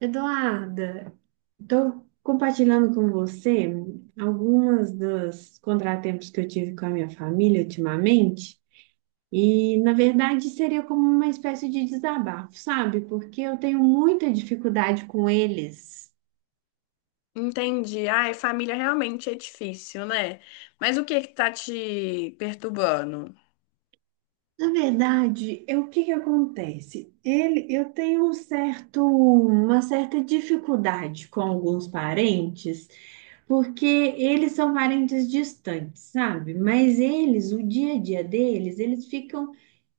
Eduarda, estou compartilhando com você algumas dos contratempos que eu tive com a minha família ultimamente, e na verdade seria como uma espécie de desabafo, sabe? Porque eu tenho muita dificuldade com eles. Entendi. Ai, família realmente é difícil, né? Mas o que tá te perturbando? Na verdade, é o que que acontece? Ele, eu tenho um certo, uma certa dificuldade com alguns parentes, porque eles são parentes distantes, sabe? Mas eles, o dia a dia deles, eles ficam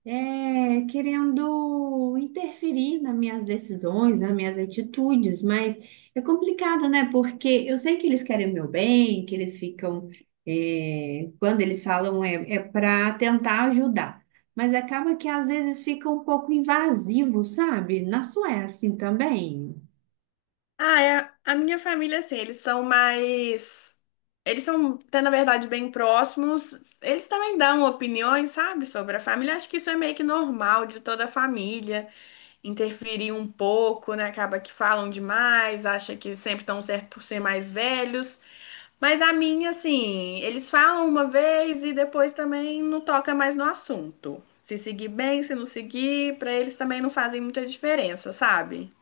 querendo interferir nas minhas decisões, nas minhas atitudes, mas é complicado, né? Porque eu sei que eles querem o meu bem, que eles ficam, quando eles falam para tentar ajudar, mas acaba que às vezes fica um pouco invasivo, sabe? Na sua é assim também. Ah, é, a minha família, assim, eles são mais. Eles são, até na verdade, bem próximos. Eles também dão opiniões, sabe, sobre a família. Acho que isso é meio que normal de toda a família. Interferir um pouco, né? Acaba que falam demais, acha que sempre estão certo por ser mais velhos. Mas a minha, assim, eles falam uma vez e depois também não toca mais no assunto. Se seguir bem, se não seguir, pra eles também não fazem muita diferença, sabe?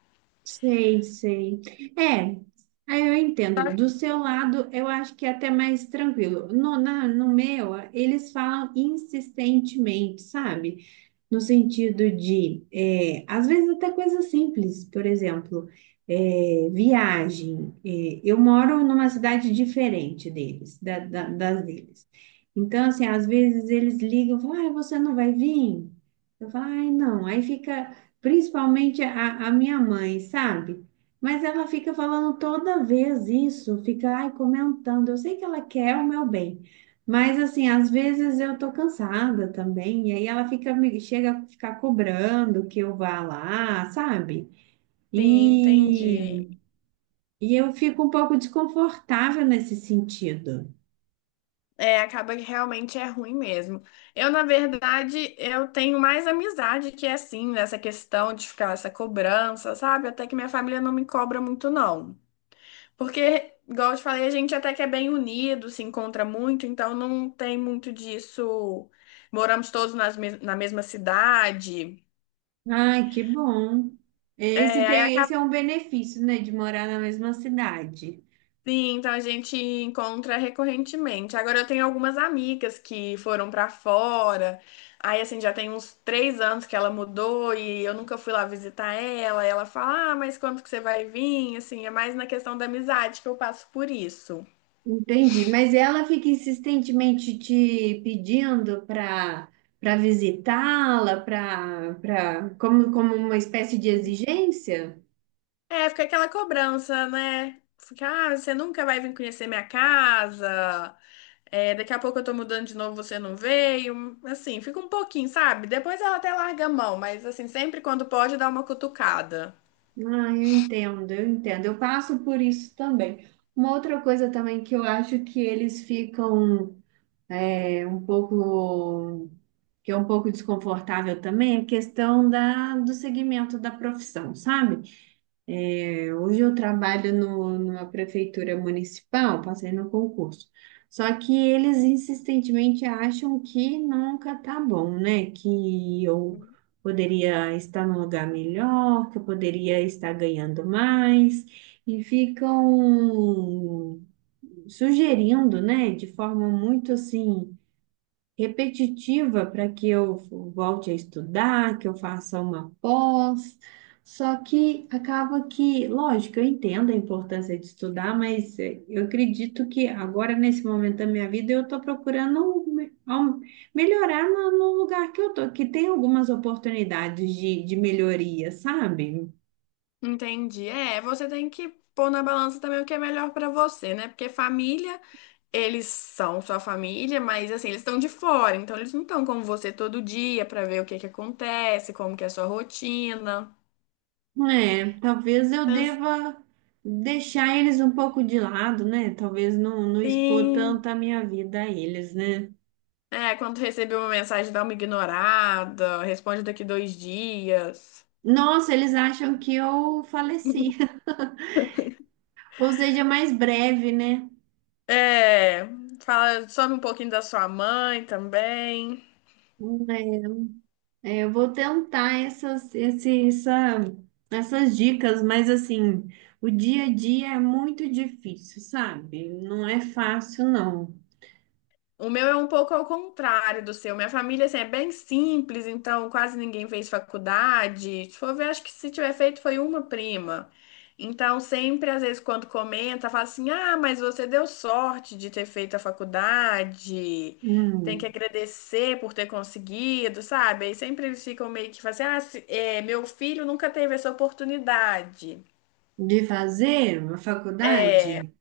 Sei, sei. É, aí eu entendo. Do seu lado, eu acho que é até mais tranquilo. No meu, eles falam insistentemente, sabe? No sentido de, é, às vezes até coisas simples, por exemplo, é, viagem. É, eu moro numa cidade diferente deles, das deles. Então, assim, às vezes eles ligam e falam, ah, você não vai vir? Eu falo, ai, não. Aí fica, principalmente a minha mãe, sabe? Mas ela fica falando toda vez isso, fica, ai, comentando. Eu sei que ela quer o meu bem. Mas assim, às vezes eu tô cansada também, e aí ela fica me chega a ficar cobrando que eu vá lá, sabe? Sim, E, entendi. e eu fico um pouco desconfortável nesse sentido. É, acaba que realmente é ruim mesmo. Eu, na verdade, eu tenho mais amizade que é assim, nessa questão de ficar essa cobrança, sabe? Até que minha família não me cobra muito, não. Porque, igual eu te falei, a gente até que é bem unido, se encontra muito, então não tem muito disso. Moramos todos na mesma cidade. Ai, que bom. Esse É, aí tem, acaba esse é um benefício, né, de morar na mesma cidade. assim, então a gente encontra recorrentemente. Agora eu tenho algumas amigas que foram pra fora. Aí, assim, já tem uns três anos que ela mudou e eu nunca fui lá visitar ela. Ela fala, ah, mas quando que você vai vir? Assim, é mais na questão da amizade que eu passo por isso. Entendi. Mas ela fica insistentemente te pedindo para visitá-la, para como como uma espécie de exigência? É, fica aquela cobrança, né? Fica, ah, você nunca vai vir conhecer minha casa. É, daqui a pouco eu tô mudando de novo, você não veio. Assim, fica um pouquinho, sabe? Depois ela até larga a mão, mas assim, sempre quando pode dá uma cutucada. Ah, eu entendo, eu entendo. Eu passo por isso também. Uma outra coisa também que eu acho que eles ficam é, um pouco, que é um pouco desconfortável também, é a questão da, do segmento da profissão, sabe? Hoje eu trabalho no, numa prefeitura municipal, passei no concurso. Só que eles insistentemente acham que nunca tá bom, né? Que eu poderia estar num lugar melhor, que eu poderia estar ganhando mais, e ficam sugerindo, né? De forma muito assim repetitiva para que eu volte a estudar, que eu faça uma pós. Só que acaba que, lógico, eu entendo a importância de estudar, mas eu acredito que agora, nesse momento da minha vida, eu estou procurando um me- ao- melhorar no, no lugar que eu estou, que tem algumas oportunidades de melhoria, sabe? Entendi. É, você tem que pôr na balança também o que é melhor pra você, né? Porque família, eles são sua família, mas assim, eles estão de fora, então eles não estão com você todo dia pra ver o que acontece, como que é a sua rotina. É, talvez eu deva deixar eles um pouco de lado, né? Talvez não, não expor Sim. tanto a minha vida a eles, né? É, quando receber uma mensagem, dá uma ignorada, responde daqui dois dias. Nossa, eles acham que eu faleci. Ou seja, mais breve, né? É, fala, some um pouquinho da sua mãe também. Hum. É, é, eu vou tentar essas, esse, essa, essas dicas, mas assim, o dia a dia é muito difícil, sabe? Não é fácil, não. O meu é um pouco ao contrário do seu. Minha família, assim, é bem simples, então quase ninguém fez faculdade. Se for ver, acho que se tiver feito foi uma prima. Então, sempre, às vezes, quando comenta, fala assim: ah, mas você deu sorte de ter feito a faculdade, tem que Hum, agradecer por ter conseguido, sabe? Aí sempre eles ficam meio que falam assim: é, meu filho nunca teve essa oportunidade. de fazer a faculdade?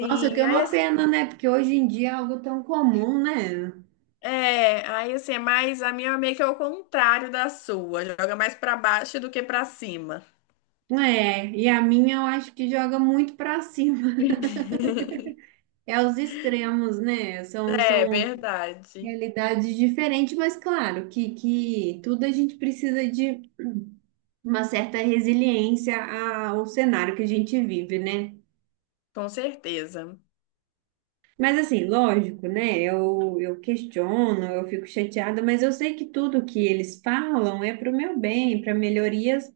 Nossa, que é aí uma pena, né? Porque hoje em dia é algo tão comum, né? é, aí assim, é mais a minha é meio que é o contrário da sua, joga mais pra baixo do que pra cima. É, e a minha eu acho que joga muito pra cima. É os extremos, né? São, É são verdade, realidade diferente, mas claro que tudo a gente precisa de uma certa resiliência ao cenário que a gente vive, né? com certeza. Mas assim, lógico, né? Eu questiono, eu fico chateada, mas eu sei que tudo que eles falam é para o meu bem, para melhorias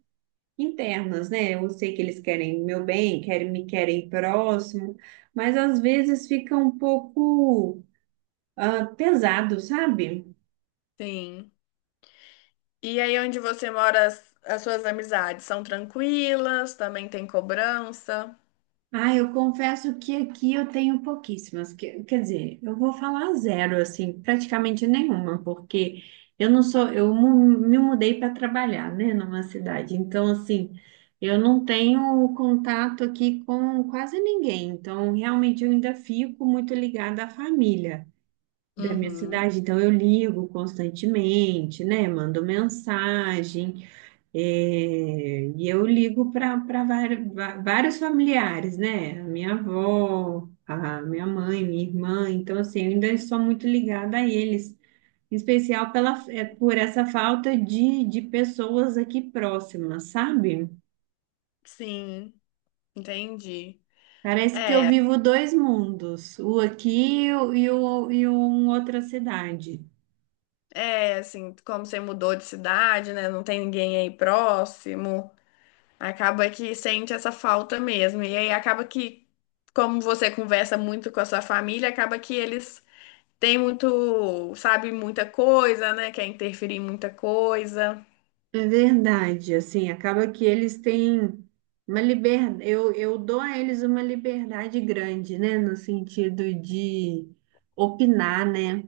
internas, né? Eu sei que eles querem meu bem, querem me querem próximo, mas às vezes fica um pouco pesado, sabe? Sim. E aí onde você mora, as suas amizades são tranquilas, também tem cobrança. Ah, eu confesso que aqui eu tenho pouquíssimas. Que- quer dizer, eu vou falar zero, assim, praticamente nenhuma, porque eu não sou, eu mu- me mudei para trabalhar, né, numa cidade. Então, assim, eu não tenho contato aqui com quase ninguém. Então, realmente, eu ainda fico muito ligada à família da minha Uhum. cidade. Então, eu ligo constantemente, né, mando mensagem. É, e eu ligo para vários familiares, né? A minha avó, a minha mãe, minha irmã. Então, assim, eu ainda sou muito ligada a eles, em especial pela, é, por essa falta de pessoas aqui próximas, sabe? Sim, entendi. Parece que eu vivo dois mundos, o aqui e um outra cidade. É, assim, como você mudou de cidade, né? Não tem ninguém aí próximo. Acaba que sente essa falta mesmo. E aí acaba que, como você conversa muito com a sua família, acaba que eles têm muito, sabe, muita coisa, né? Quer interferir em muita coisa. É verdade, assim, acaba que eles têm uma liberdade, eu dou a eles uma liberdade grande, né, no sentido de opinar, né?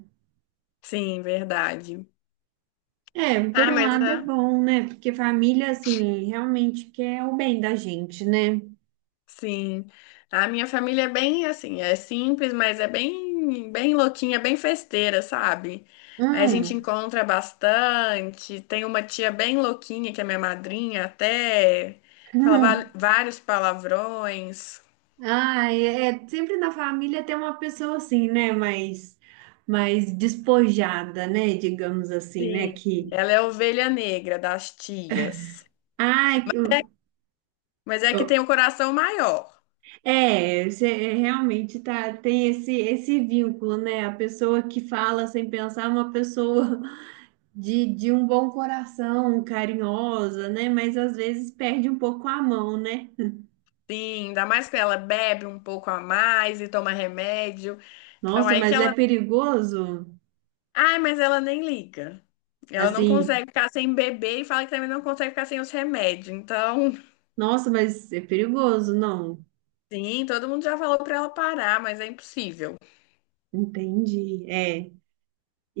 Sim, verdade. É, por Ah, um mas lado é ah, bom, né? Porque família, assim, realmente quer o bem da gente, né? sim, a minha família é bem assim, é simples, mas é bem, bem louquinha, bem festeira, sabe? A gente Hum, encontra bastante. Tem uma tia bem louquinha, que é minha madrinha, até fala hum. vários palavrões. Ai, é, é, sempre na família tem uma pessoa assim, né, mais, mais despojada, né, digamos assim, né, Sim. que, Ela é a ovelha negra das tias, ai, mas é que tem o coração maior. é, você realmente tá, tem esse, esse vínculo, né? A pessoa que fala sem pensar é uma pessoa de um bom coração, carinhosa, né? Mas às vezes perde um pouco a mão, né? Sim, ainda mais que ela bebe um pouco a mais e toma remédio. Então, Nossa, aí que mas é ela perigoso? ai, mas ela nem liga. Ela não Assim, consegue ficar sem beber e fala que também não consegue ficar sem os remédios. Então, nossa, mas é perigoso? Não, sim, todo mundo já falou pra ela parar, mas é impossível. entendi. É.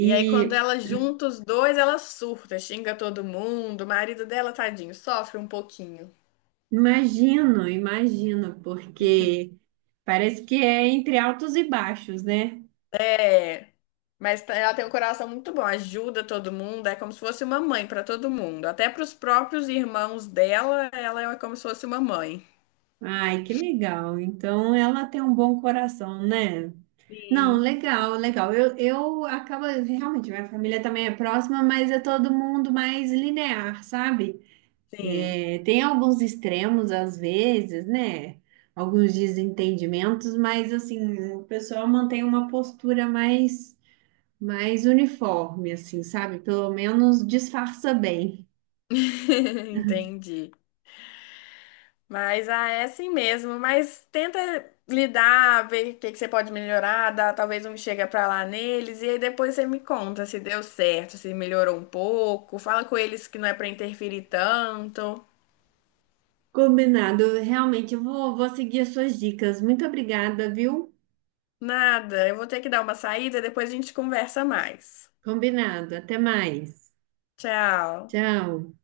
E aí, quando ela junta os dois, ela surta, xinga todo mundo. O marido dela, tadinho, sofre um pouquinho. imagino, imagino, porque parece que é entre altos e baixos, né? É, ela tem um coração muito bom, ajuda todo mundo, é como se fosse uma mãe pra todo mundo. Até pros próprios irmãos dela, ela é como se fosse uma mãe. Ai, que legal. Então ela tem um bom coração, né? Não, Sim, legal, legal. Eu acabo realmente, minha família também é próxima, mas é todo mundo mais linear, sabe? sim. É, tem alguns extremos às vezes, né? Alguns desentendimentos, mas assim, o pessoal mantém uma postura mais, mais uniforme, assim, sabe? Pelo menos disfarça bem. Entendi. Mas ah, é assim mesmo. Mas tenta lidar, ver o que você pode melhorar, dá, talvez um chega pra lá neles, e aí depois você me conta se deu certo, se melhorou um pouco. Fala com eles que não é pra interferir tanto. Combinado. Realmente, eu vou, vou seguir as suas dicas. Muito obrigada, viu? Nada, eu vou ter que dar uma saída, depois a gente conversa mais. Combinado. Até mais. Tchau. Tchau.